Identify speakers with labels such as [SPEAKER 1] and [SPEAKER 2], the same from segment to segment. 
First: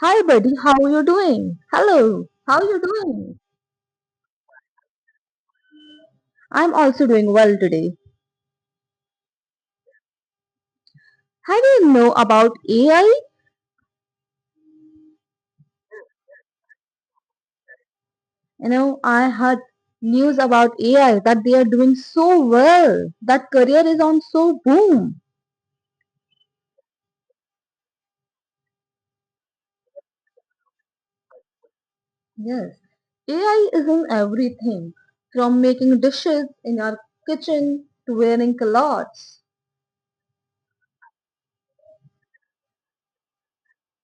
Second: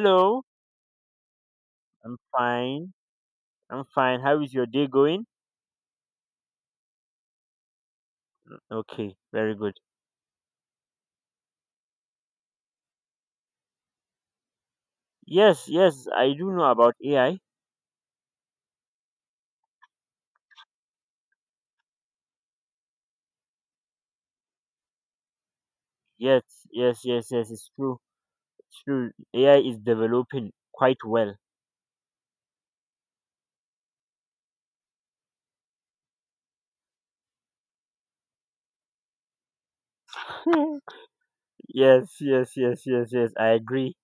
[SPEAKER 1] Hi, buddy. How are you doing?
[SPEAKER 2] I'm
[SPEAKER 1] Hello. How are you
[SPEAKER 2] fine.
[SPEAKER 1] doing?
[SPEAKER 2] How is your day going?
[SPEAKER 1] I'm also doing well today.
[SPEAKER 2] Okay, very good.
[SPEAKER 1] How do you know about AI?
[SPEAKER 2] Yes, yes, I do know about AI.
[SPEAKER 1] You know, I heard news about AI that they are doing so well. That career is on so boom.
[SPEAKER 2] Yes, yes, yes, yes, it's true. AI is developing quite well.
[SPEAKER 1] Yes. AI is in everything from making dishes in our kitchen to wearing clothes.
[SPEAKER 2] Yes, yes, yes, yes, yes, I agree.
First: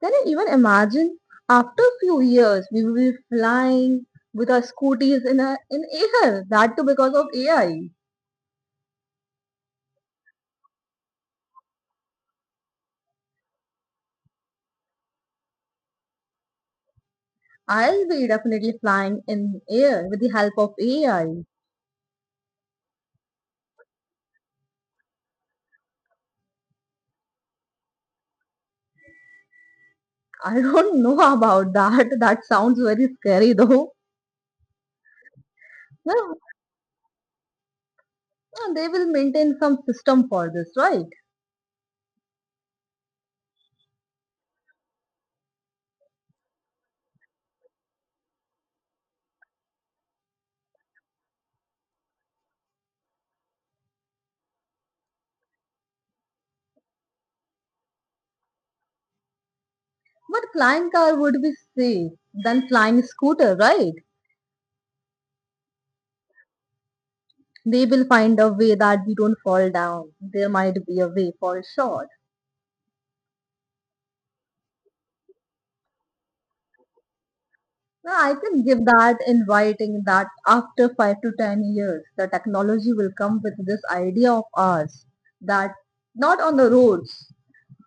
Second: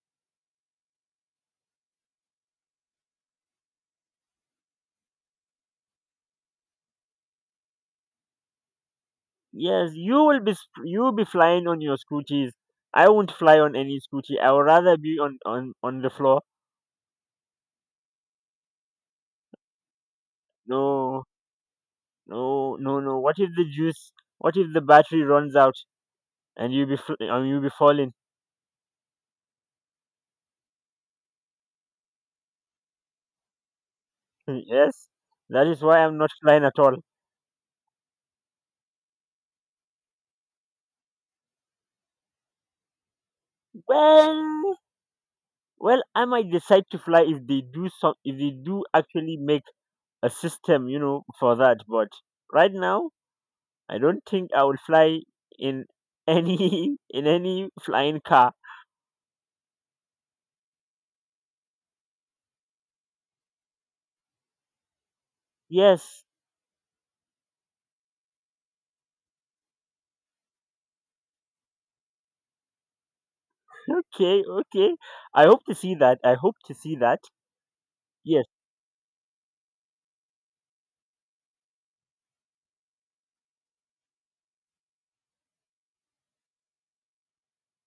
[SPEAKER 1] Can you even imagine? After a few years, we will be flying with our scooties in air. That too because of AI.
[SPEAKER 2] Yes, you will be flying on your scooters. I won't fly on any scooty. I would rather be on the floor.
[SPEAKER 1] I'll be definitely flying in air with the help of AI.
[SPEAKER 2] No,
[SPEAKER 1] I
[SPEAKER 2] no, no, no. What if the juice? What if the battery runs out and and you be falling?
[SPEAKER 1] I don't know about that. That sounds very scary though.
[SPEAKER 2] Yes, that is why I'm not
[SPEAKER 1] No,
[SPEAKER 2] flying at all.
[SPEAKER 1] no, they will maintain some system for this, right?
[SPEAKER 2] Well, well, I might decide to fly if if they do actually make a system, you know, for that. But right now, I don't think I will fly in any in any flying car.
[SPEAKER 1] But flying car would be safe than flying scooter, right?
[SPEAKER 2] Yes.
[SPEAKER 1] They will find a way that we don't fall down. There might be a way for sure.
[SPEAKER 2] Okay. Okay. I hope to see that.
[SPEAKER 1] No, I
[SPEAKER 2] Yes.
[SPEAKER 1] can give that in writing that after 5 to 10 years, the technology will come with this idea of ours that not on the roads.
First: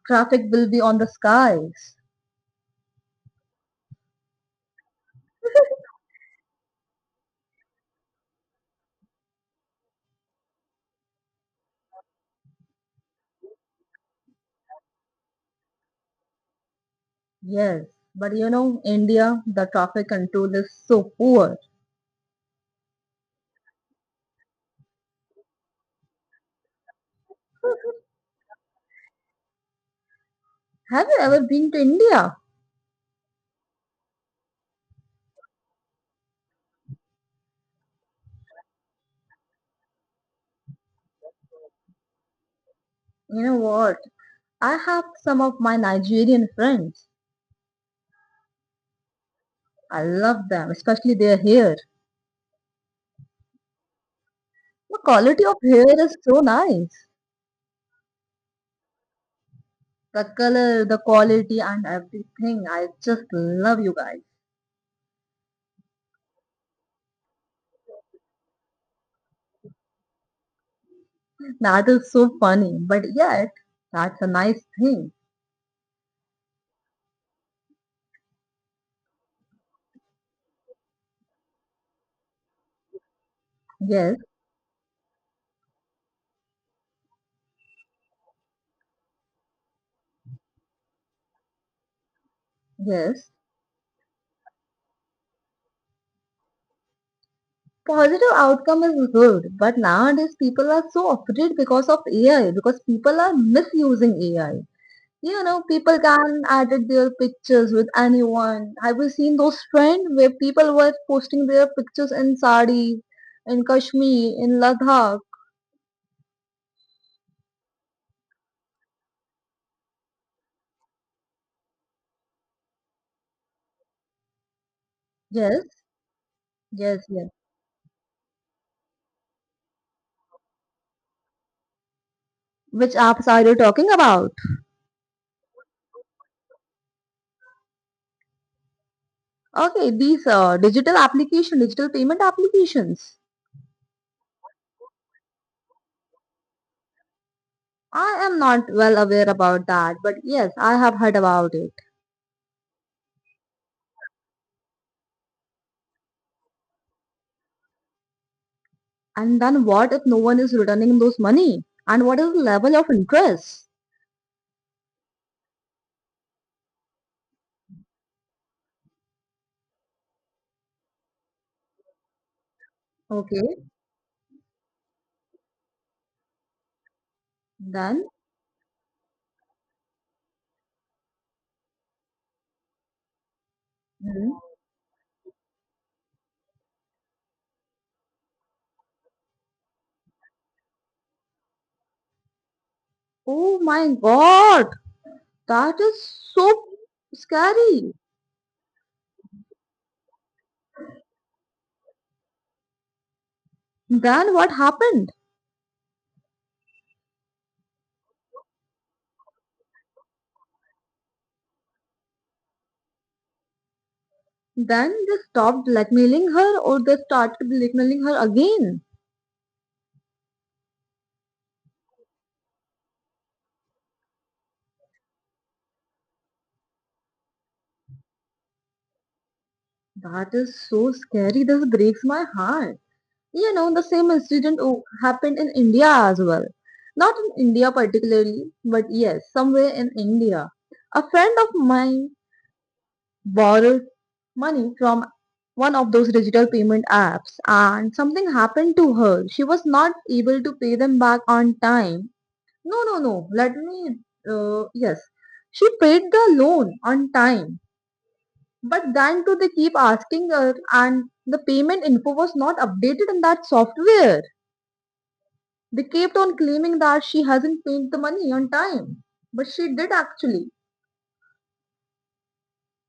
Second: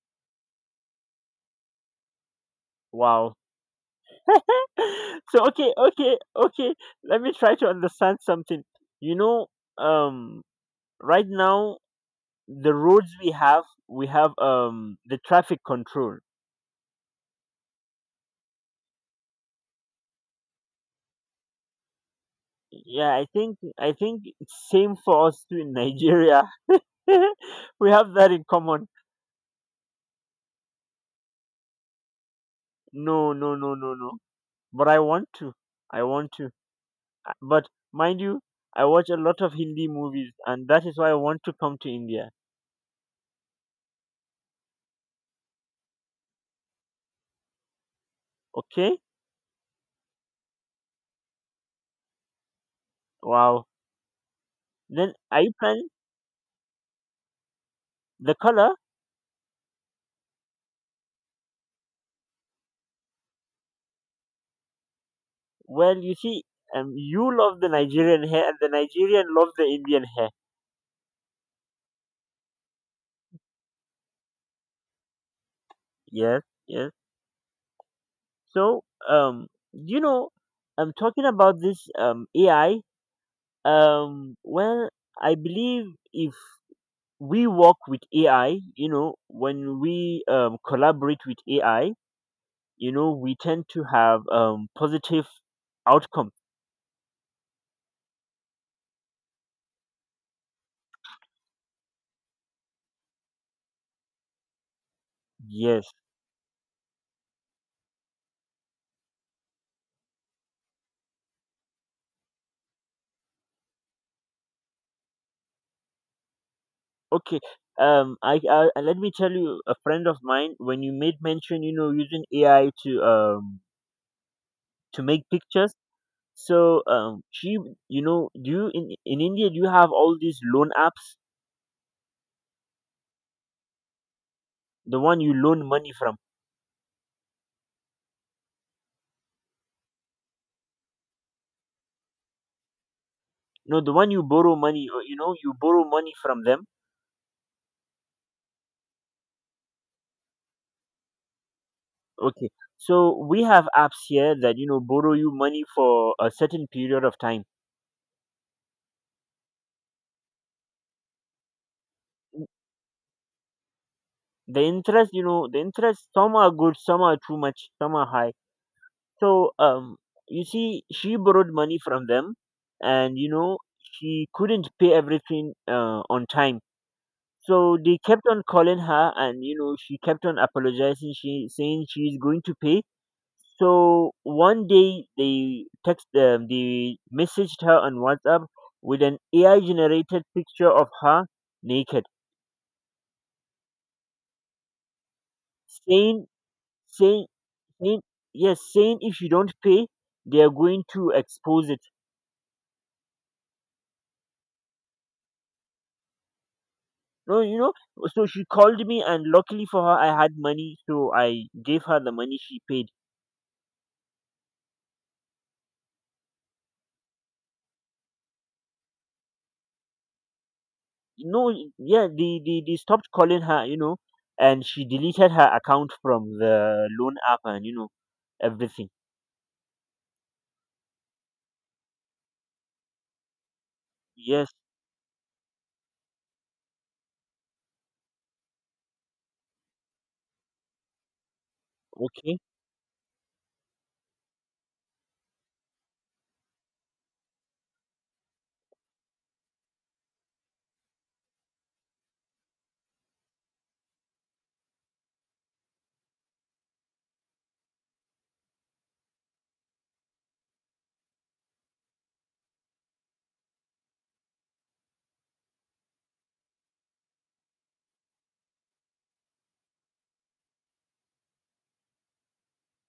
[SPEAKER 1] Traffic will be on the skies.
[SPEAKER 2] Wow. So okay. Okay. Okay. Let me try to understand something. You know, um, right now the roads we have the traffic control.
[SPEAKER 1] Yes, but you know, India, the traffic control is so poor.
[SPEAKER 2] Yeah, I think it's same for us too in Nigeria. We have that in common.
[SPEAKER 1] Have you ever been to India?
[SPEAKER 2] No, no, no, no, no, but I want to. But mind you, I watch a lot of Hindi movies and that is why I want to come to India.
[SPEAKER 1] You know what? I have some of my Nigerian friends.
[SPEAKER 2] Okay.
[SPEAKER 1] I love them, especially their hair.
[SPEAKER 2] Wow.
[SPEAKER 1] The
[SPEAKER 2] Then are
[SPEAKER 1] quality
[SPEAKER 2] you
[SPEAKER 1] of
[SPEAKER 2] planning?
[SPEAKER 1] hair is so nice.
[SPEAKER 2] The color?
[SPEAKER 1] The color, the quality, and everything. I just love you guys.
[SPEAKER 2] Well, you see, you love the Nigerian hair and the Nigerian love the Indian hair.
[SPEAKER 1] That is so funny, but yet, that's a nice thing.
[SPEAKER 2] Yes. Yes. So, um, you know, I'm talking about this AI.
[SPEAKER 1] Yes,
[SPEAKER 2] Um, well, I believe if we work with AI, when we collaborate with AI,
[SPEAKER 1] yes.
[SPEAKER 2] we tend to have positive outcome.
[SPEAKER 1] Positive outcome is good, but nowadays people are so afraid because of AI, because people are misusing AI. You know,
[SPEAKER 2] Yes.
[SPEAKER 1] people can edit their pictures with anyone. Have you seen those trend where people were posting their pictures in sari, in Kashmir, in Ladakh?
[SPEAKER 2] Okay. I and let me tell you, a friend of mine, when you made mention, using AI to make
[SPEAKER 1] Yes,
[SPEAKER 2] pictures. So
[SPEAKER 1] yes, yes.
[SPEAKER 2] do you in India do you have all these loan apps?
[SPEAKER 1] Which apps are you talking about?
[SPEAKER 2] The one you loan money from.
[SPEAKER 1] Okay, these digital application, digital payment applications.
[SPEAKER 2] No, the one you borrow money you borrow money from them.
[SPEAKER 1] I am not well aware about that, but yes, I have heard about it.
[SPEAKER 2] Okay. So we have apps here that borrow you money for a certain period of time.
[SPEAKER 1] And then what if no one is returning those money? And what is the level of interest?
[SPEAKER 2] The interest, some are good, some are too much, some are high. So you see she borrowed money from them and
[SPEAKER 1] Okay,
[SPEAKER 2] she couldn't pay everything on time. So they
[SPEAKER 1] then.
[SPEAKER 2] kept on calling her and she kept on apologizing, she saying she's going to pay. So
[SPEAKER 1] Mhm.
[SPEAKER 2] one day they messaged her on WhatsApp with an AI generated picture of her naked,
[SPEAKER 1] Oh my God, that is
[SPEAKER 2] saying
[SPEAKER 1] so
[SPEAKER 2] saying
[SPEAKER 1] scary.
[SPEAKER 2] saying yes, saying if you don't pay, they are going to expose it.
[SPEAKER 1] Then what happened?
[SPEAKER 2] No, you know. So she called me, and luckily for her, I had money, so I gave her the money she paid.
[SPEAKER 1] Then they stopped blackmailing her or they started blackmailing her again.
[SPEAKER 2] No, yeah, they stopped calling her, and she deleted her account from the loan app and everything.
[SPEAKER 1] That is so scary. This breaks my heart. You know, the same
[SPEAKER 2] Yes.
[SPEAKER 1] incident happened in India as well. Not in India particularly, but yes, somewhere in India. A friend of mine
[SPEAKER 2] Okay.
[SPEAKER 1] borrowed money from one of those digital payment apps and something happened to her. She was not able to pay them back on time. No, no, no. Yes. She paid the loan on time. But then too they keep asking her and the payment info was not updated in that software. They kept on claiming that she hasn't paid the money on time. But she did actually.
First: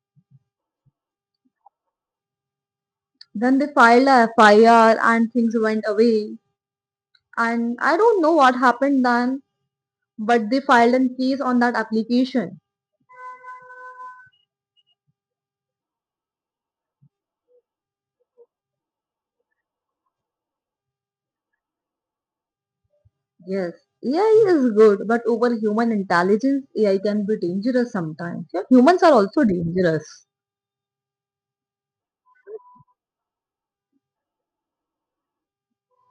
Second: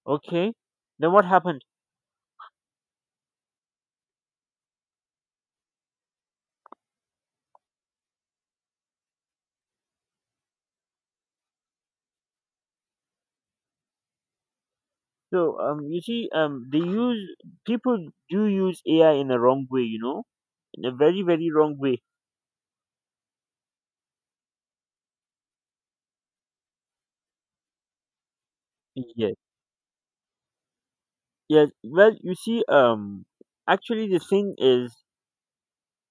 [SPEAKER 2] Okay. Then what happened?
[SPEAKER 1] Then they filed a FIR and things went away. And I don't know what happened then, but they filed a case on that application.
[SPEAKER 2] So you see, they use people do use AI in a wrong way, you know, in a very very wrong way.
[SPEAKER 1] Yes, AI is good, but over human intelligence, AI can be dangerous sometimes. Yeah, humans are
[SPEAKER 2] Yes.
[SPEAKER 1] also dangerous.
[SPEAKER 2] Yes. Well, you see, actually the thing is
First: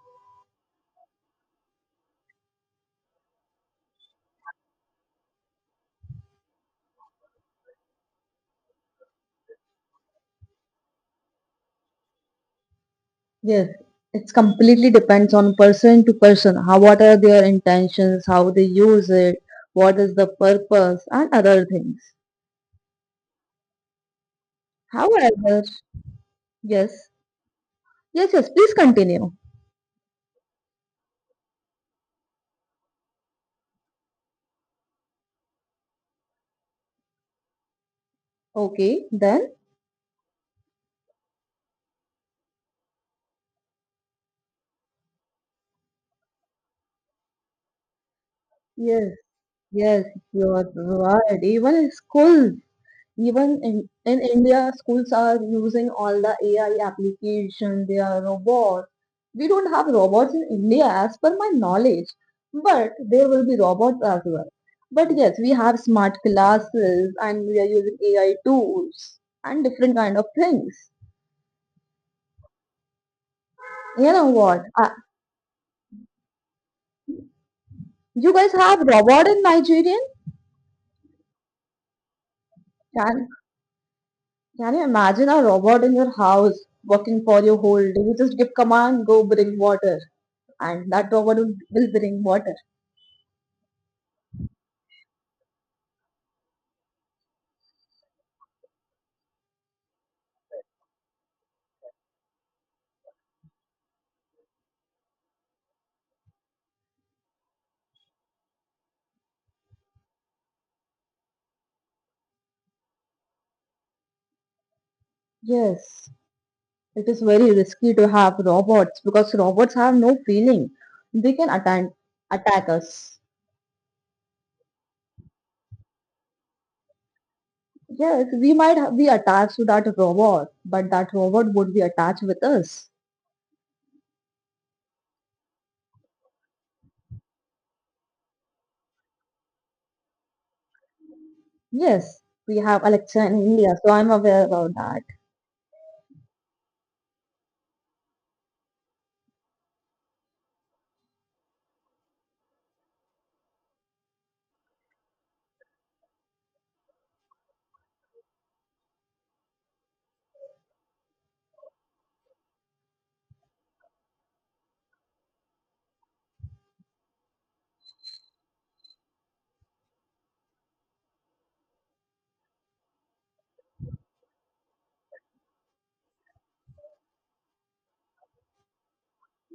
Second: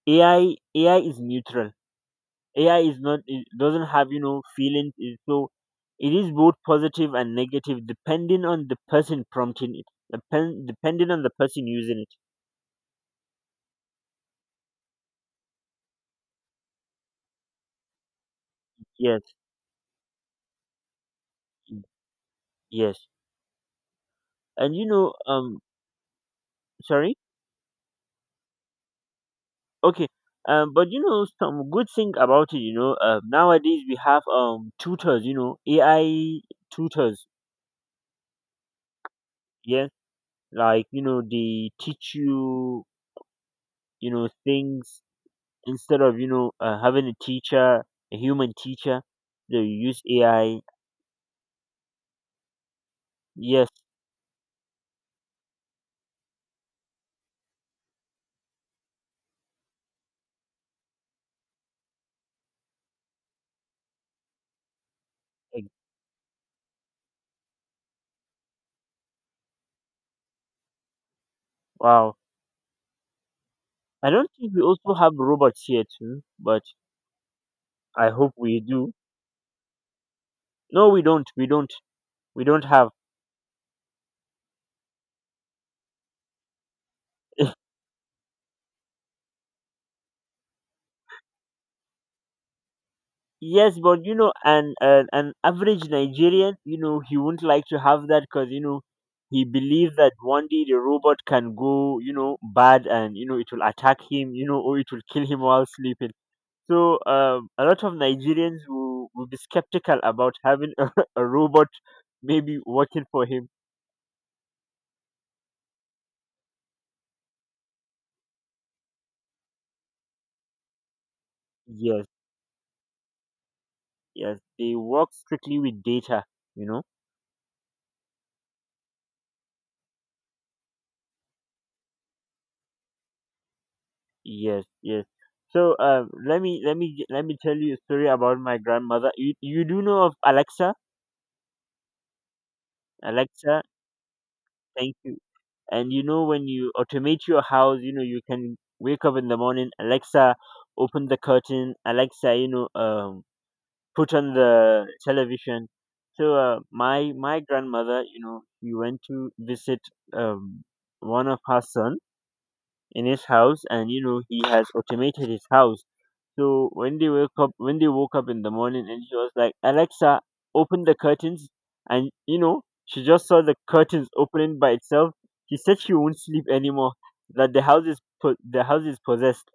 [SPEAKER 2] AI is neutral. AI is not, it doesn't have feelings. So it is both positive and negative depending on the person prompting it. Depending on the person using it.
[SPEAKER 1] Yes, it's completely depends on person to person. How what are their intentions, how they use
[SPEAKER 2] Yes.
[SPEAKER 1] it, what is the purpose, and other things.
[SPEAKER 2] Yes. And you know, um,
[SPEAKER 1] However, yes,
[SPEAKER 2] sorry.
[SPEAKER 1] yes, yes. Please continue.
[SPEAKER 2] Okay. But some good thing about it, nowadays we have tutors, AI tutors.
[SPEAKER 1] Okay, then
[SPEAKER 2] Yeah, like, they teach you you know things, instead of having a human teacher,
[SPEAKER 1] yes.
[SPEAKER 2] they use
[SPEAKER 1] Yes, you
[SPEAKER 2] AI.
[SPEAKER 1] are right. Even schools, even
[SPEAKER 2] Yes.
[SPEAKER 1] in India, schools are using all the AI application, they are robots. We don't have robots in India as per my knowledge, but there will be robots as well. But yes, we
[SPEAKER 2] ex-
[SPEAKER 1] have smart classes and we are using AI tools and different kind of things.
[SPEAKER 2] wow. I
[SPEAKER 1] You know
[SPEAKER 2] don't think we
[SPEAKER 1] what?
[SPEAKER 2] also have robots here too, but I
[SPEAKER 1] You
[SPEAKER 2] hope
[SPEAKER 1] guys
[SPEAKER 2] we
[SPEAKER 1] have
[SPEAKER 2] do.
[SPEAKER 1] robot in Nigerian?
[SPEAKER 2] No, we don't have.
[SPEAKER 1] Can you imagine a robot in your house working for you whole day? You just give command, go bring water, and that robot will bring water.
[SPEAKER 2] Yes, but an average Nigerian, he wouldn't like to have that because he believes that one day the robot can go, bad, and it will attack him, or it will kill him while sleeping. So a lot of Nigerians will be skeptical about having a robot maybe working for him.
[SPEAKER 1] Yes, it is very risky to have robots because robots have no feeling. They can attack
[SPEAKER 2] Yes,
[SPEAKER 1] attack us.
[SPEAKER 2] yes, they work strictly with data, you know.
[SPEAKER 1] Yes, we might be attached to that robot, but that robot would be attached with us.
[SPEAKER 2] Yes, yes. So let me tell you a story about my grandmother. You do know of Alexa?
[SPEAKER 1] Yes, we have Alexa in
[SPEAKER 2] Alexa,
[SPEAKER 1] India, so I'm aware about
[SPEAKER 2] thank
[SPEAKER 1] that.
[SPEAKER 2] you. And when you automate your house, you can wake up in the morning. Alexa, open the curtain. Alexa, put on the television. So my grandmother, she went to visit um, one of her son in his house, and he has automated his house. So when they woke up in the morning, and she was like, "Alexa, open the curtains," and she just saw the curtains opening by itself. She said she won't sleep anymore. That the house is possessed.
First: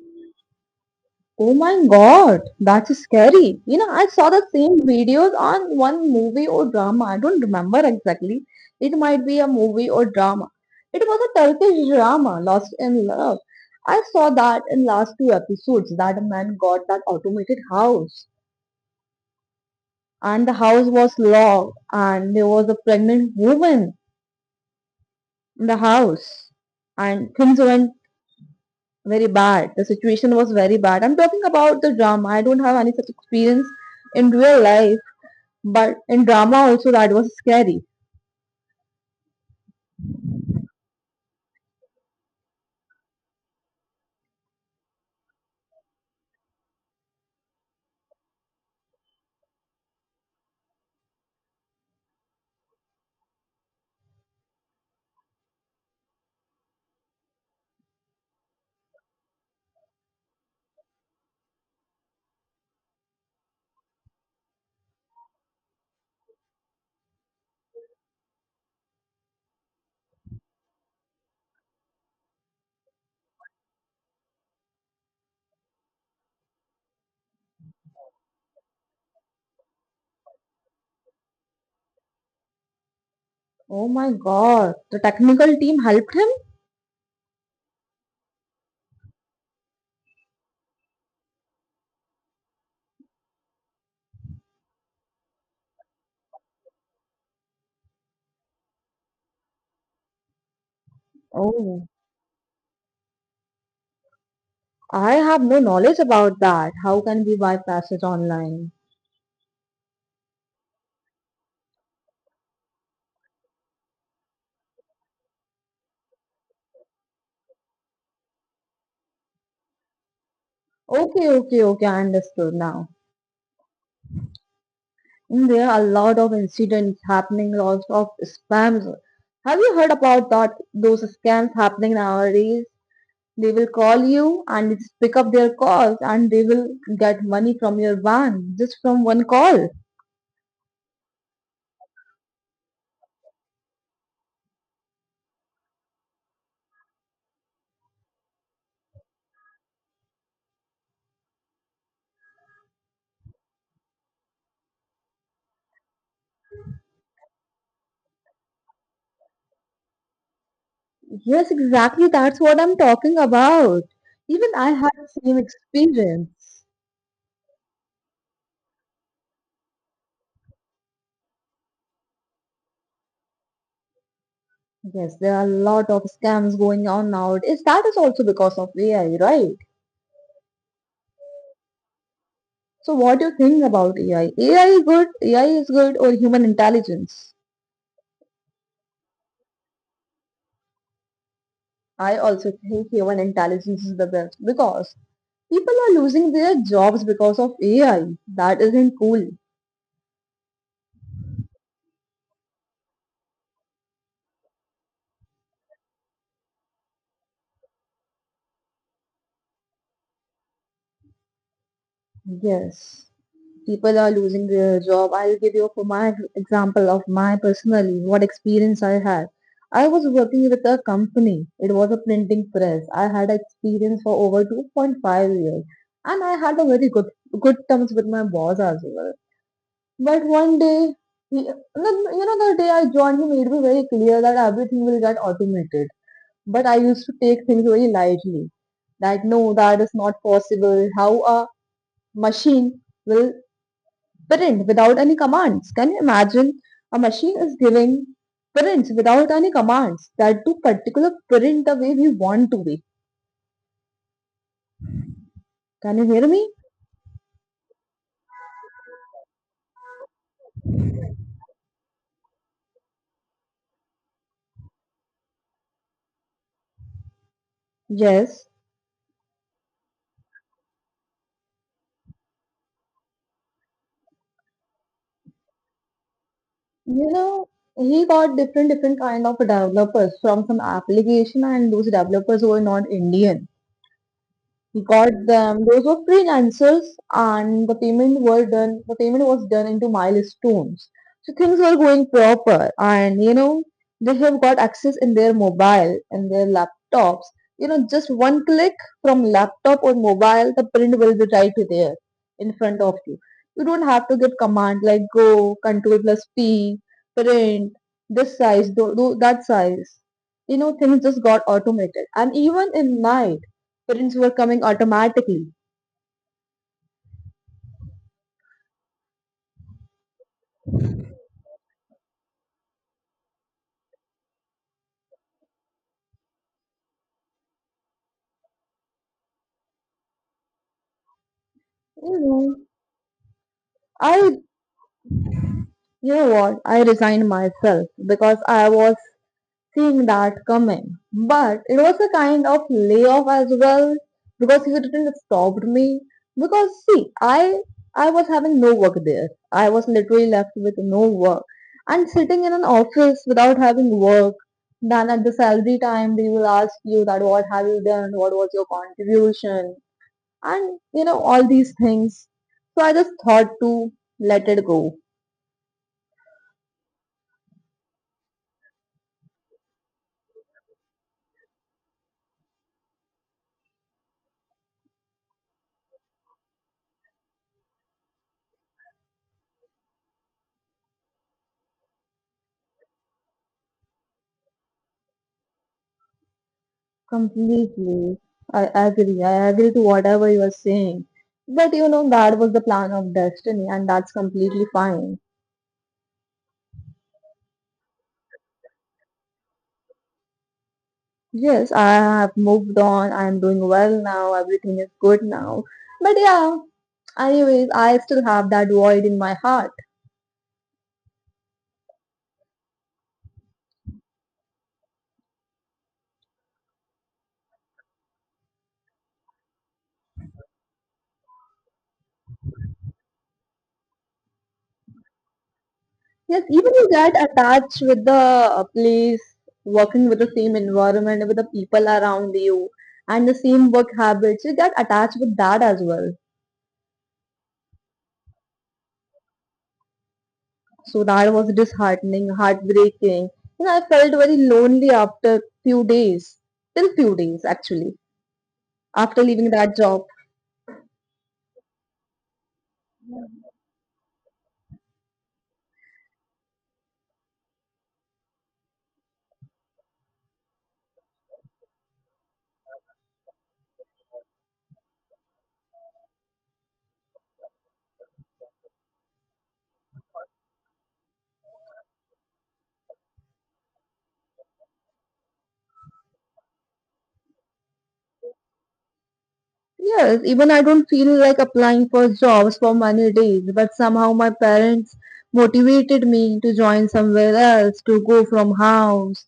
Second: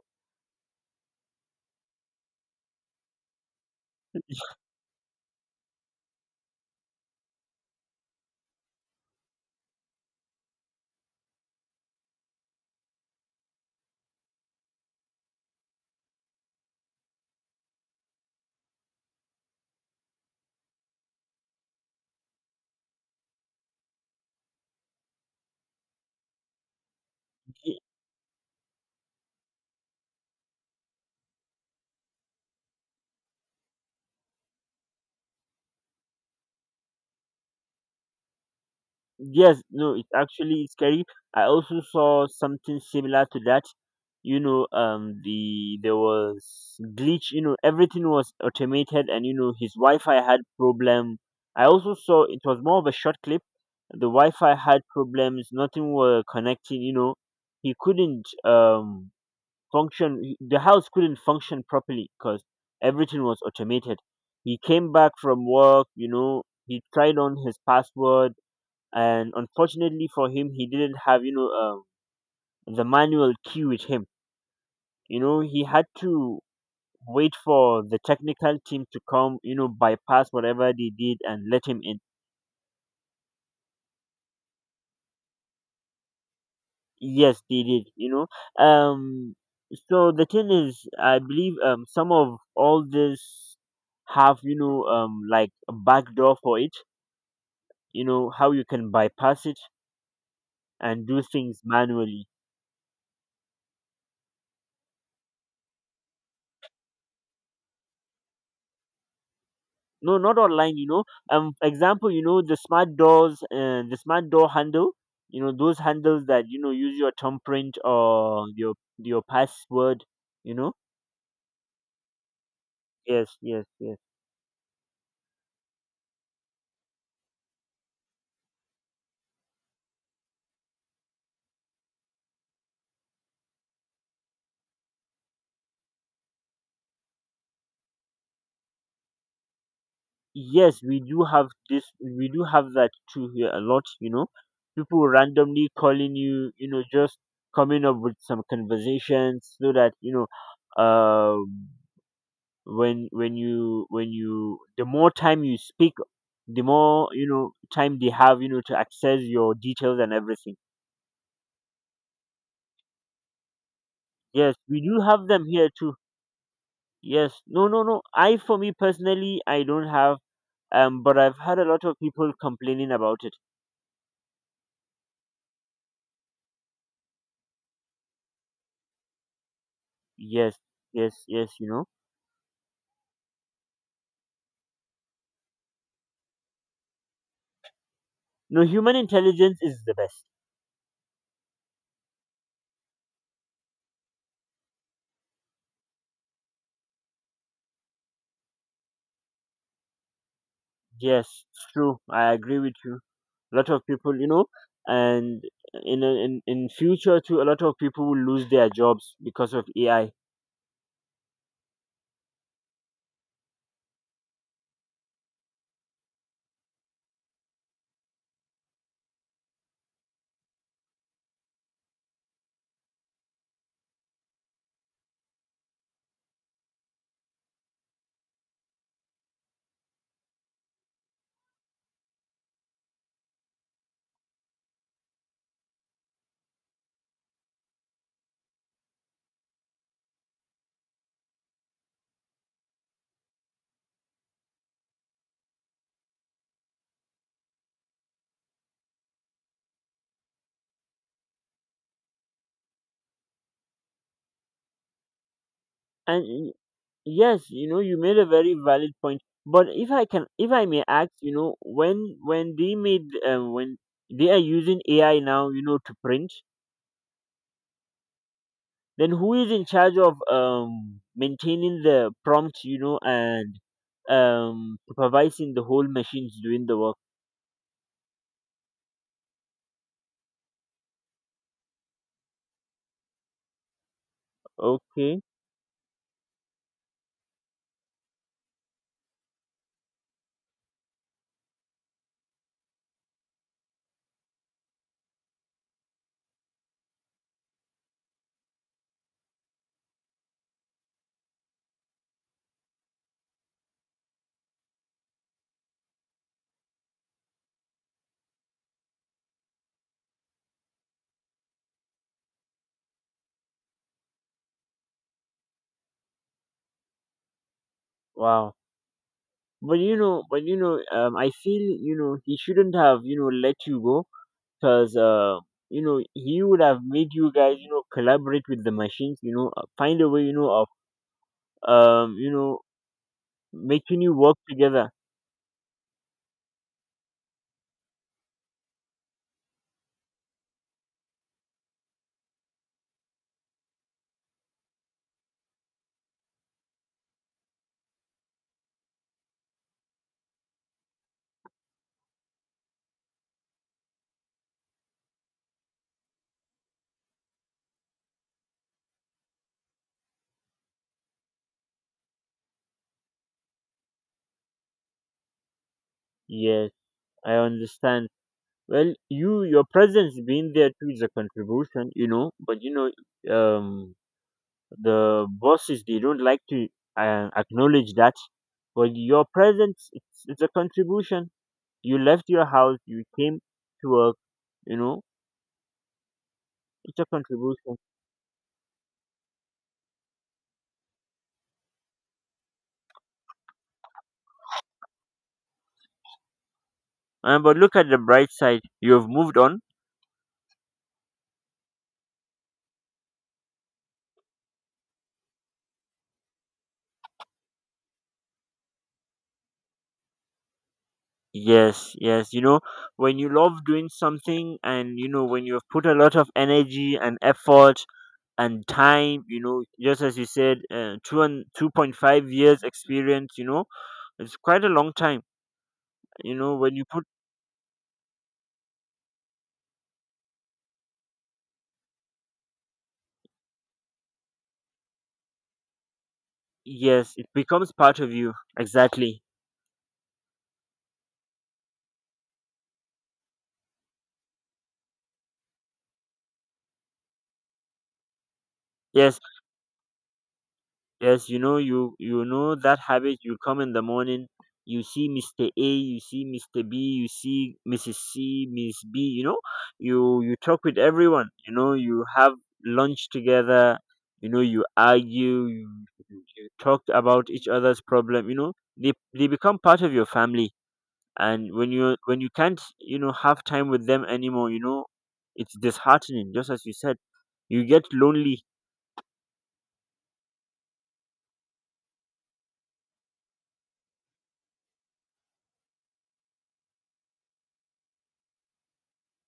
[SPEAKER 1] Oh my god, that's scary. You know, I saw the same videos on one movie or drama. I don't remember exactly. It might be a movie or drama. It was a Turkish drama, Lost in Love. I saw that in last two episodes that a man got that automated house and the house was locked and there was a pregnant woman in the house and things went very bad. The situation was very bad. I'm talking about the drama. I don't have any such experience in real life. But in drama also that was scary.
[SPEAKER 2] Yes, no, it's actually scary. I also saw something similar to that. There was glitch. Everything was automated, and his Wi-Fi had problem. I also saw it was more of a short clip. The Wi-Fi had problems. Nothing were connecting. He couldn't function. The house couldn't function properly because everything was automated. He came back from work. He tried on his password, and unfortunately for him he didn't have the manual key with him. He had to wait for the technical team to come, bypass whatever they did and let him in.
[SPEAKER 1] Oh my god, the technical team helped him?
[SPEAKER 2] Yes, they did, so the thing is, I believe some of all this have, like a back door for it, you know how you can bypass it and do things
[SPEAKER 1] Oh,
[SPEAKER 2] manually.
[SPEAKER 1] I have no knowledge about that. How can we bypass it online?
[SPEAKER 2] No, not online, example, the smart doors, the smart door handle, those handles that use your thumbprint or your password, you know.
[SPEAKER 1] Okay, okay, okay, I understood now.
[SPEAKER 2] Yes, yes, yes.
[SPEAKER 1] Mm, there are a lot of incidents happening, lots of spams. Have you heard about that? Those scams happening nowadays. They will call you and just pick up their calls, and they will get money from your bank just from one call.
[SPEAKER 2] Yes, we do have this, we do have that too here a lot, you know. People randomly calling you, you know just coming up with some conversations, so that um when you the more time you speak, the more time they have, to access your details and everything.
[SPEAKER 1] Yes, exactly. That's what I'm talking about. Even
[SPEAKER 2] Yes,
[SPEAKER 1] I
[SPEAKER 2] we
[SPEAKER 1] had
[SPEAKER 2] do
[SPEAKER 1] the
[SPEAKER 2] have
[SPEAKER 1] same
[SPEAKER 2] them here too.
[SPEAKER 1] experience.
[SPEAKER 2] Yes, no, no, no, I, for me personally, I don't have, but I've had a lot of people complaining about it.
[SPEAKER 1] Yes, there are a lot of scams going on nowadays. That is also because of AI, right?
[SPEAKER 2] Yes. Yes, yes, you know.
[SPEAKER 1] So what do you think about AI? AI is good, AI is good, or human intelligence?
[SPEAKER 2] No, human intelligence is the best.
[SPEAKER 1] I also think human intelligence is the best because people are losing their jobs because of AI. That isn't cool.
[SPEAKER 2] Yes, it's true, I agree with you. A lot of people, and in future too a lot of people will lose their jobs because of AI.
[SPEAKER 1] Yes, people are losing their job. I'll give you for my example of my personally what experience I had. I was working with a company. It was a printing press. I had experience for over 2.5 years and I had a very good terms with my boss as well. But one day, he, you know, the day I joined, he made me very clear that everything will get automated but I used to take things very lightly. That no, that is not possible. How a machine will print without any commands. Can you imagine? A machine is giving prints without any commands that do particular print the way we want to be. Can you
[SPEAKER 2] And
[SPEAKER 1] hear me?
[SPEAKER 2] y- yes, you made a very valid point. But if I can, if I may ask, when they made when they are using AI now, to print,
[SPEAKER 1] Yes.
[SPEAKER 2] then who is in charge of maintaining the prompt, and supervising the whole machines doing the work?
[SPEAKER 1] You know, he got different kind of developers from some application and those developers were not Indian. Got
[SPEAKER 2] Okay,
[SPEAKER 1] them. Those were freelancers, and the payment were done. The payment was done into milestones, so things were going proper. And you know, they have got access in their mobile and their laptops. You know, just one click from laptop or mobile, the print will be right to there in front of you. You don't have to give command like go, control plus P, print this size, do that size. You know, things just got automated. And even in night parents were coming automatically.
[SPEAKER 2] wow. But I feel he shouldn't have, let you go, because he would have made you guys, collaborate with the machines, find a way, of um
[SPEAKER 1] You
[SPEAKER 2] you
[SPEAKER 1] know,
[SPEAKER 2] know making you work
[SPEAKER 1] I,
[SPEAKER 2] together.
[SPEAKER 1] you know what, I resigned myself because I was seeing that coming. But it was a kind of layoff as well because he didn't stop me. Because see, I was having no work there. I was literally left with no work. And sitting in an office without having work, then at the salary time they will ask you that what have you done, what was your contribution, and you know all these things, so I just thought to let it go
[SPEAKER 2] Yes, I understand. Well, you, your presence being there too is a contribution, but um the bosses, they don't like to acknowledge that, but your presence, it's a contribution. You left your house, you came to work, you know it's a contribution.
[SPEAKER 1] completely. I agree, I agree to whatever you are saying, but you know that was the plan of destiny and that's completely fine.
[SPEAKER 2] But look at the bright side. You have moved on.
[SPEAKER 1] Yes, I have moved on, I'm doing well now, everything is good now. But yeah, anyways I still have that void in my heart.
[SPEAKER 2] Yes, yes. When you love doing something, and when you have put a lot of energy and effort and time, just as you said, two and 2.5 years experience, it's quite a long time.
[SPEAKER 1] Yes, even
[SPEAKER 2] When you
[SPEAKER 1] you
[SPEAKER 2] put,
[SPEAKER 1] get attached with the place, working with the same environment, with the people around you, and the same work habits. You get attached with that as well.
[SPEAKER 2] yes, it becomes part of you. Exactly.
[SPEAKER 1] So that was disheartening, heartbreaking. You know, I felt very lonely after few days, till few days actually,
[SPEAKER 2] Yes.
[SPEAKER 1] after leaving that job.
[SPEAKER 2] Yes, you know that habit. You come in the morning, you see Mister A, you see Mister B, you see Mrs. C, Miss B. You you talk with everyone. You have lunch together. You argue. You, you talk about each other's problem. They become part of your family. And when you can't have time with them anymore, it's disheartening. Just as you said, you get lonely.
[SPEAKER 1] Yes, even I don't feel like applying for jobs for many days, but somehow my parents motivated me to join somewhere else, to go from house.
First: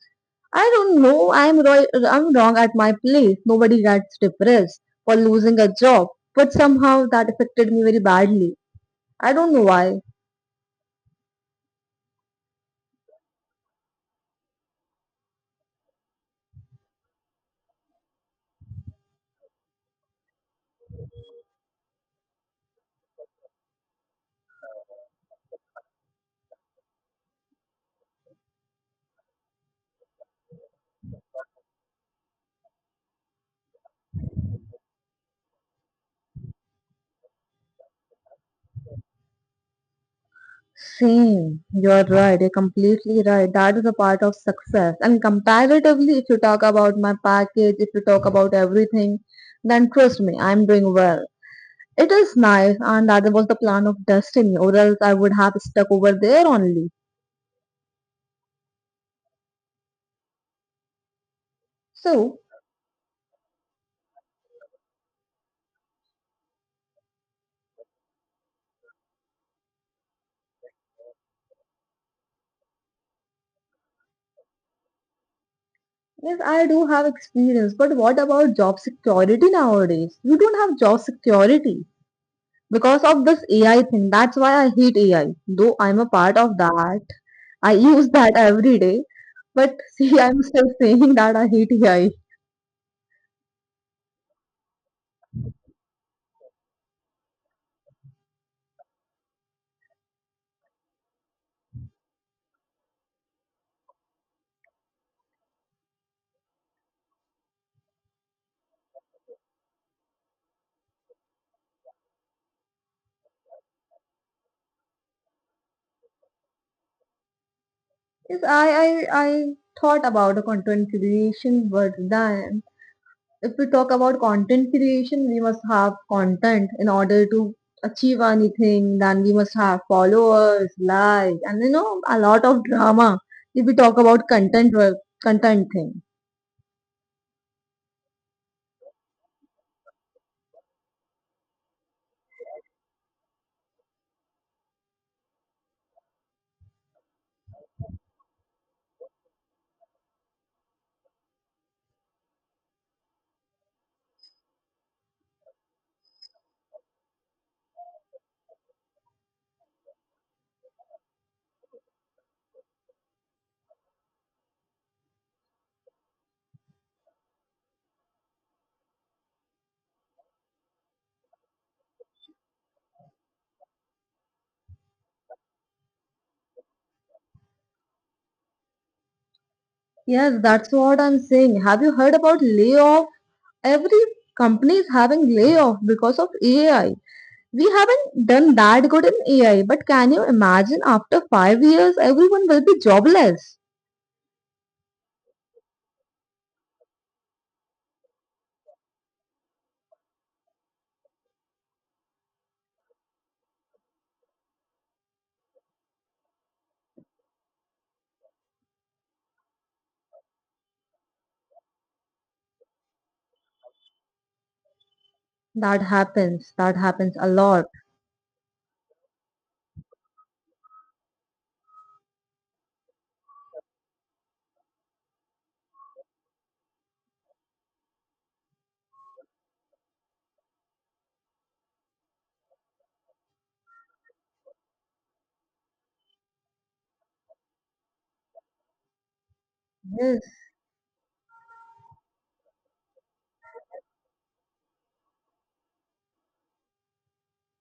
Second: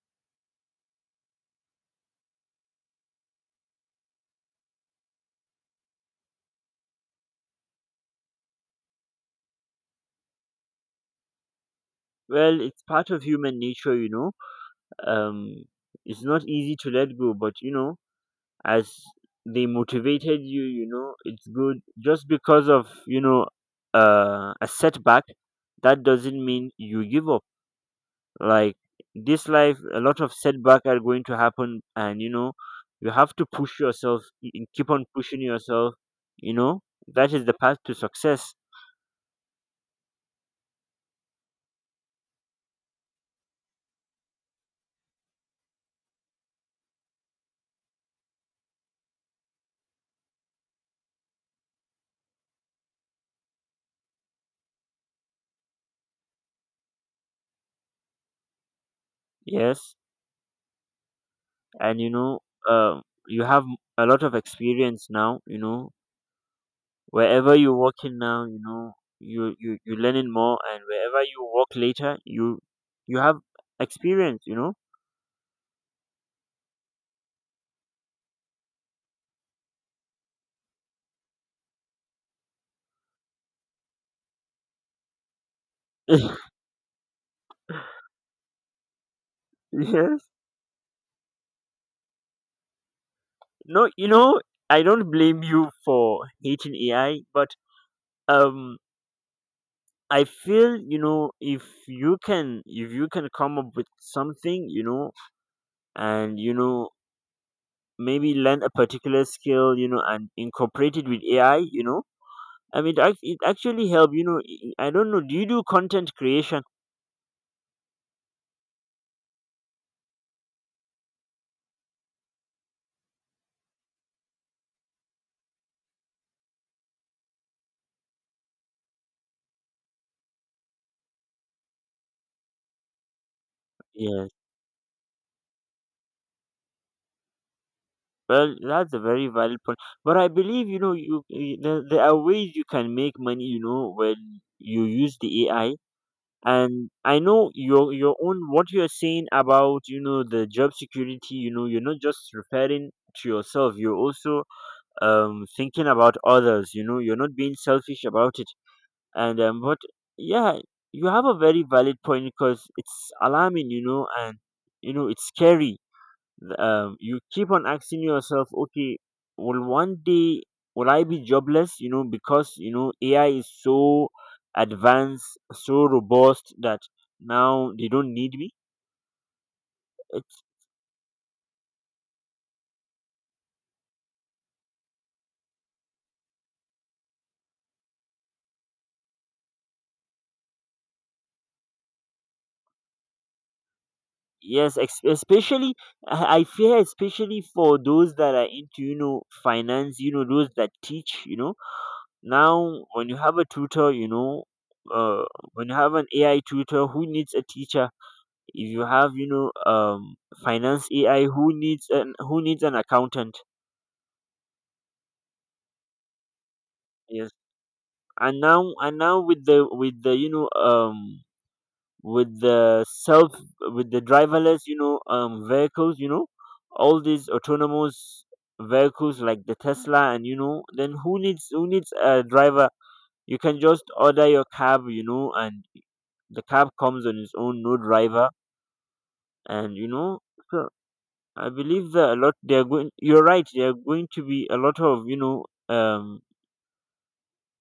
[SPEAKER 1] I don't know. I'm I'm wrong at my place. Nobody gets depressed for losing a job, but somehow that affected me very badly. I don't know why.
[SPEAKER 2] Well, it's part of human nature. Um it's not easy to let go, but as they motivated you, you know it's good. Just because of a setback, that doesn't mean you give up. Like, this life, a lot of setback are going to happen, and you have to push yourself and keep on pushing yourself. you know that is the path to success.
[SPEAKER 1] Same. You're right. You're completely right. That is a part of success. And comparatively, if you talk about my package, if you talk about everything, then trust me, I'm doing well. It is nice, and that was the plan of destiny, or else I would have stuck over there only.
[SPEAKER 2] Yes. and you
[SPEAKER 1] So,
[SPEAKER 2] know uh, you have a lot of experience now. Wherever you work in now, you're learning more, and wherever you work later you have experience.
[SPEAKER 1] yes, I do have experience, but what about job security nowadays? You don't have job security because of this AI thing. That's why I hate AI. Though I'm a part of that, I use that every day. But see,
[SPEAKER 2] Yes.
[SPEAKER 1] I'm still saying that I hate AI.
[SPEAKER 2] No, I don't blame you for hating AI, but um I feel, if you can come up with something, and maybe learn a particular skill, and incorporate it with AI. I mean it, it actually help. I don't know, do you do content creation?
[SPEAKER 1] Yes, I thought about a content creation, but then if we talk about content creation, we must have content in order to achieve anything. Then we must have followers, likes, and you know, a lot of drama. If we talk about
[SPEAKER 2] Yeah.
[SPEAKER 1] content work, content thing.
[SPEAKER 2] Well, that's a very valid point. But I believe, you, there are ways you can make money, when you use the AI. And I know your own what you're saying about the job security. You're not just referring to yourself, you're also thinking about others. You're not being selfish about it. And but yeah, you have a very valid point because it's alarming, and it's scary. You keep on asking yourself, okay, will one day, will I be jobless? Because AI is so advanced, so robust that now they don't need me.
[SPEAKER 1] Yes,
[SPEAKER 2] It's,
[SPEAKER 1] that's what I'm saying. Have you heard about layoff? Every company is having layoff because of AI. We haven't done that good in AI, but can you imagine after 5 years, everyone will be jobless?
[SPEAKER 2] yes, especially I fear, especially for those that are into finance, those that teach. Now when you have a tutor. Uh, when you have an AI tutor, who needs a teacher? If you have finance AI, who needs an accountant?
[SPEAKER 1] That happens. That happens a
[SPEAKER 2] Yes.
[SPEAKER 1] lot.
[SPEAKER 2] And now, with the you know with the self with the driverless vehicles, all these autonomous vehicles like the Tesla, and you know then who needs a driver? You can just order your cab, and the cab comes on its own, no driver and you
[SPEAKER 1] Yes.
[SPEAKER 2] know So I believe that a lot they're going you're right, there are going to be a lot of, you know, um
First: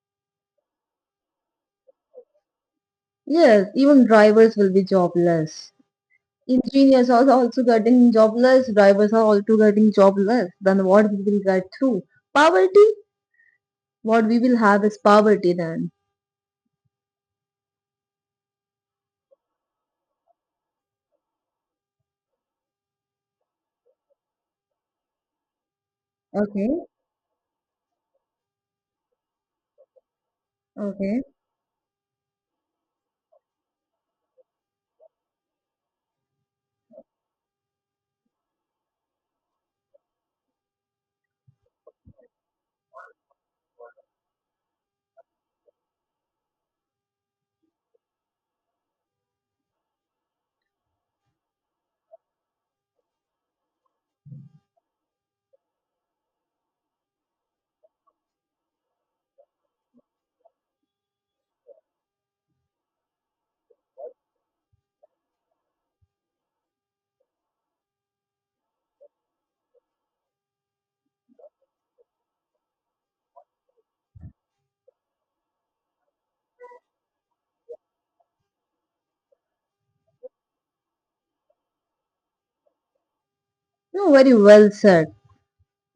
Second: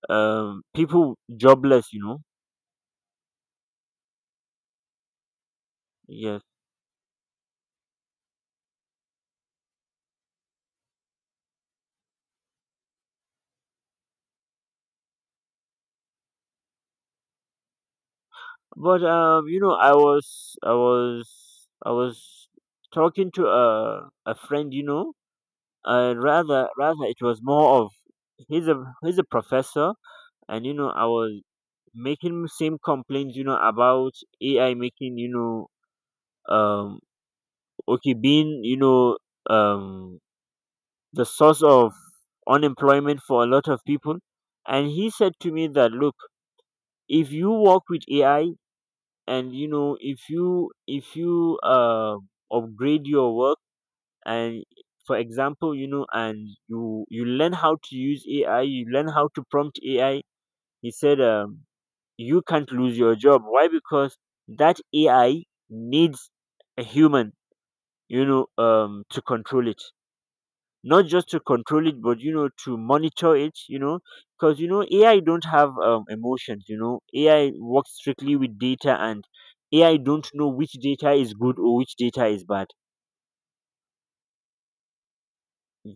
[SPEAKER 2] um people jobless.
[SPEAKER 1] Yes, even drivers will be jobless.
[SPEAKER 2] Yes.
[SPEAKER 1] Engineers are also getting jobless. Drivers are also getting jobless. Then what we will get through? Poverty? What we will have is poverty then.
[SPEAKER 2] But I was talking to a friend. Uh rather
[SPEAKER 1] Okay,
[SPEAKER 2] rather it was more of, he's a professor, and I
[SPEAKER 1] okay.
[SPEAKER 2] was making him same complaints, about AI making, um okay, being, um the source of unemployment for a lot of people. And he said to me that, look, if you work with AI, and if you upgrade your work. And for example, you know and you learn how to use AI, you learn how to prompt AI. He said, you can't lose your job. Why? Because that AI needs a human, to control it, not just to control it, but to monitor it. Because AI don't have emotions. AI works strictly with data, and AI don't know which data is good or which data is bad.
[SPEAKER 1] No, very well said.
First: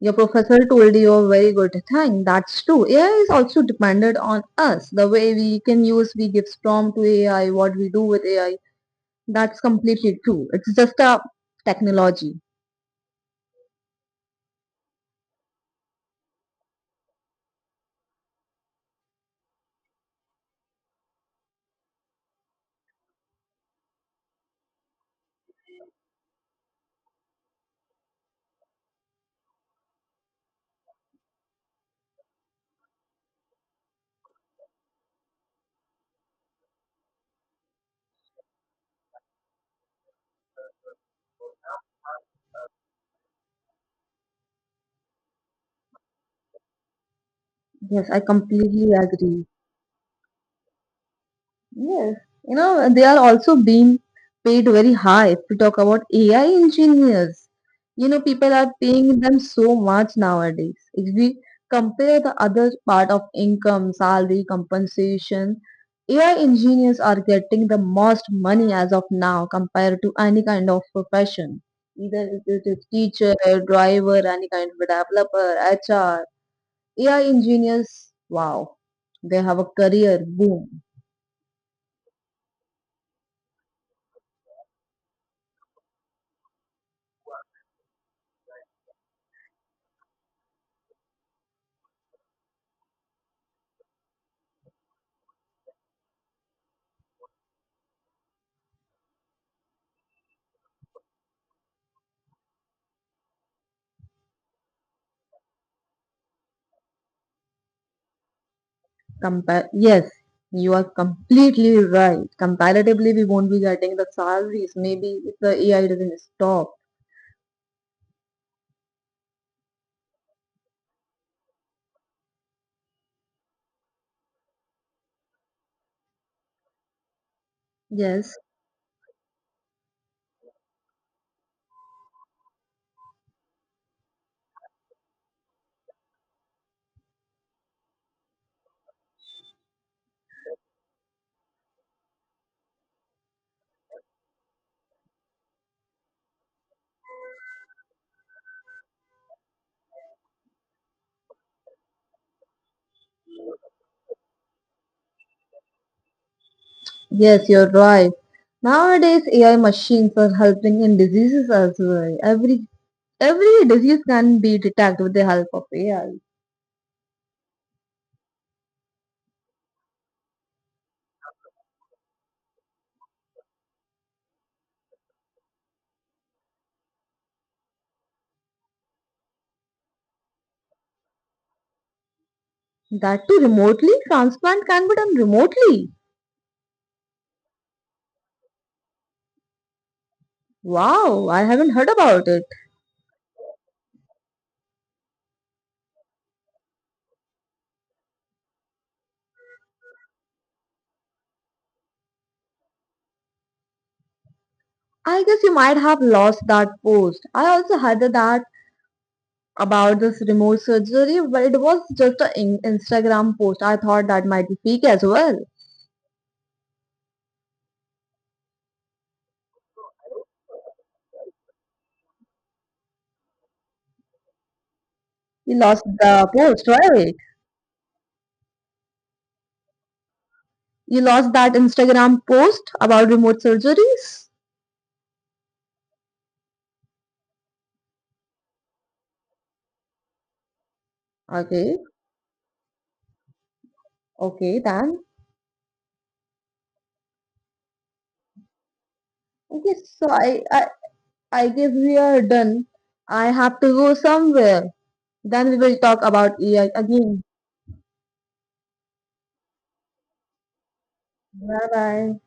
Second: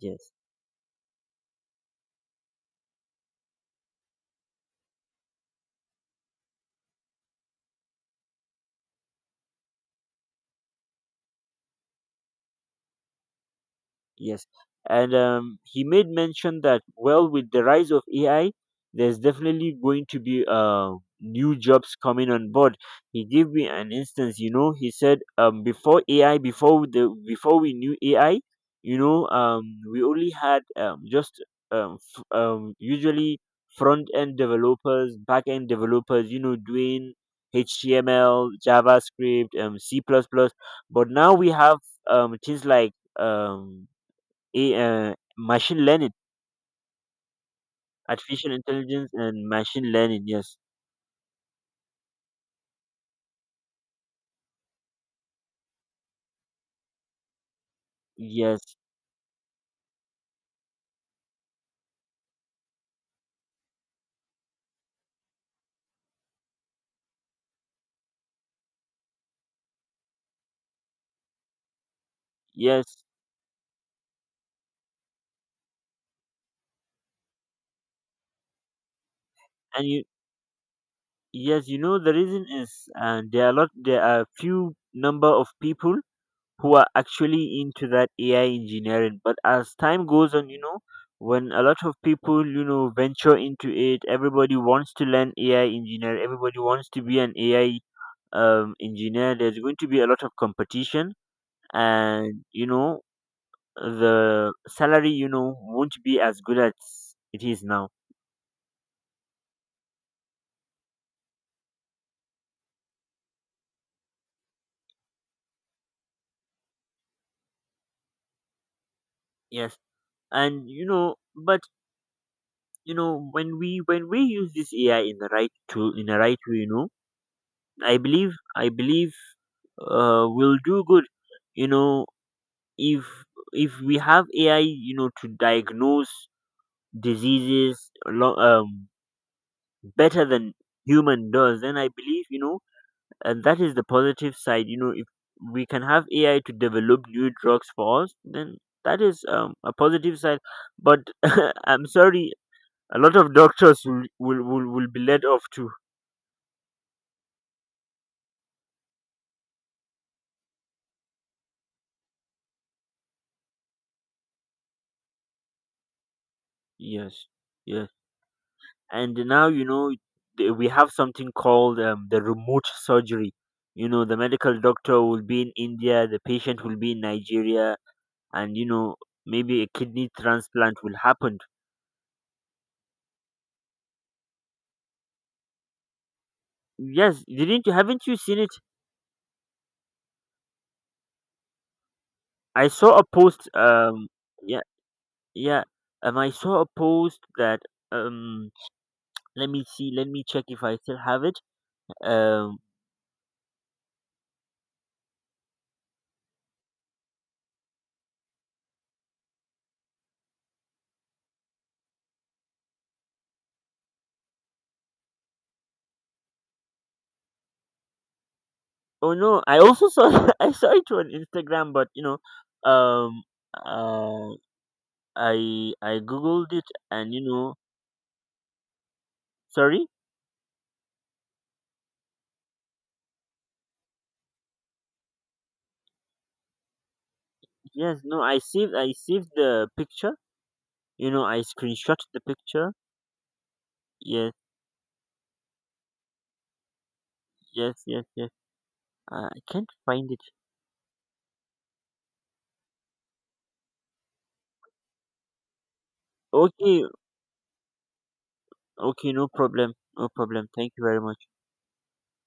[SPEAKER 1] Your professor told you a very good thing. That's true. AI is also dependent on us. The way we can use, we give prompt to AI, what we do with AI. That's completely true. It's just a technology.
[SPEAKER 2] Yes, and he made mention that, well, with the rise of AI, there's definitely going to be new jobs coming on board. He gave me an instance. He said, before AI, before we knew AI, we only had just usually front end developers, back end developers. Doing HTML, JavaScript, C++. Plus plus, but now we have things like um a machine learning,
[SPEAKER 1] Yes, I
[SPEAKER 2] artificial
[SPEAKER 1] completely
[SPEAKER 2] intelligence
[SPEAKER 1] agree.
[SPEAKER 2] and machine learning. Yes,
[SPEAKER 1] Yes, you know, they are also being paid very high. If we talk about AI engineers, you know, people are
[SPEAKER 2] yes,
[SPEAKER 1] paying them so much nowadays. If we compare the other part of income, salary, compensation, AI engineers are getting the most money as of now compared to any kind of profession. Either it is
[SPEAKER 2] yes,
[SPEAKER 1] teacher, driver, any kind of developer, HR. AI engineers, wow, they have a
[SPEAKER 2] and you
[SPEAKER 1] career boom.
[SPEAKER 2] yes, you know the reason is, there are a lot. There are few number of people who are actually into that AI engineering. But as time goes on, when a lot of people venture into it, everybody wants to learn AI engineer. Everybody wants to be an AI engineer. There's going to be a lot of competition, and the salary won't be as good as it is now.
[SPEAKER 1] Yes, you are completely right. Comparatively, we won't be getting the salaries. Maybe if the AI doesn't stop.
[SPEAKER 2] Yes. And but when we use this AI in the right tool, in the right way, i
[SPEAKER 1] Yes,
[SPEAKER 2] believe i believe we'll do good you know if if we have AI to diagnose diseases better than human does, then I believe. And that is the positive side. If we can have AI to develop new drugs for us, then that is a positive side. But I'm sorry, a lot of doctors will be led off too.
[SPEAKER 1] yes, you're right. Nowadays, AI machines are helping in diseases as well. Every disease can be detected with the help of AI.
[SPEAKER 2] Yes. Yes. And now, we have something called the remote surgery. The medical doctor will be in India, the patient will be in Nigeria, and maybe a kidney transplant will happen.
[SPEAKER 1] That too remotely, transplant can be done remotely.
[SPEAKER 2] Yes, didn't you, haven't you seen it?
[SPEAKER 1] Wow, I haven't heard about it.
[SPEAKER 2] I saw a post. Yeah, yeah. I saw a post that. Um, Let me see. Let me check if I still have it. Um,
[SPEAKER 1] I guess you might have lost that post. I also heard that about this remote surgery, but it was just an Instagram post. I thought that might be fake as well.
[SPEAKER 2] oh no, I also saw. I saw it on Instagram, but um, uh,
[SPEAKER 1] You
[SPEAKER 2] I
[SPEAKER 1] lost
[SPEAKER 2] I
[SPEAKER 1] the
[SPEAKER 2] googled it,
[SPEAKER 1] post,
[SPEAKER 2] and
[SPEAKER 1] right?
[SPEAKER 2] you know, sorry.
[SPEAKER 1] You lost that Instagram post about remote surgeries?
[SPEAKER 2] Yes, no, I saved. I saved the picture. I
[SPEAKER 1] Okay,
[SPEAKER 2] screenshot the picture. Yes,
[SPEAKER 1] okay then.
[SPEAKER 2] yes, yes, yes. I can't
[SPEAKER 1] Okay, so
[SPEAKER 2] find it.
[SPEAKER 1] I guess we are done. I have to go somewhere. Then we will talk about AI
[SPEAKER 2] Okay,
[SPEAKER 1] again.
[SPEAKER 2] okay, no problem, no problem. Thank you very much.
[SPEAKER 1] Bye bye.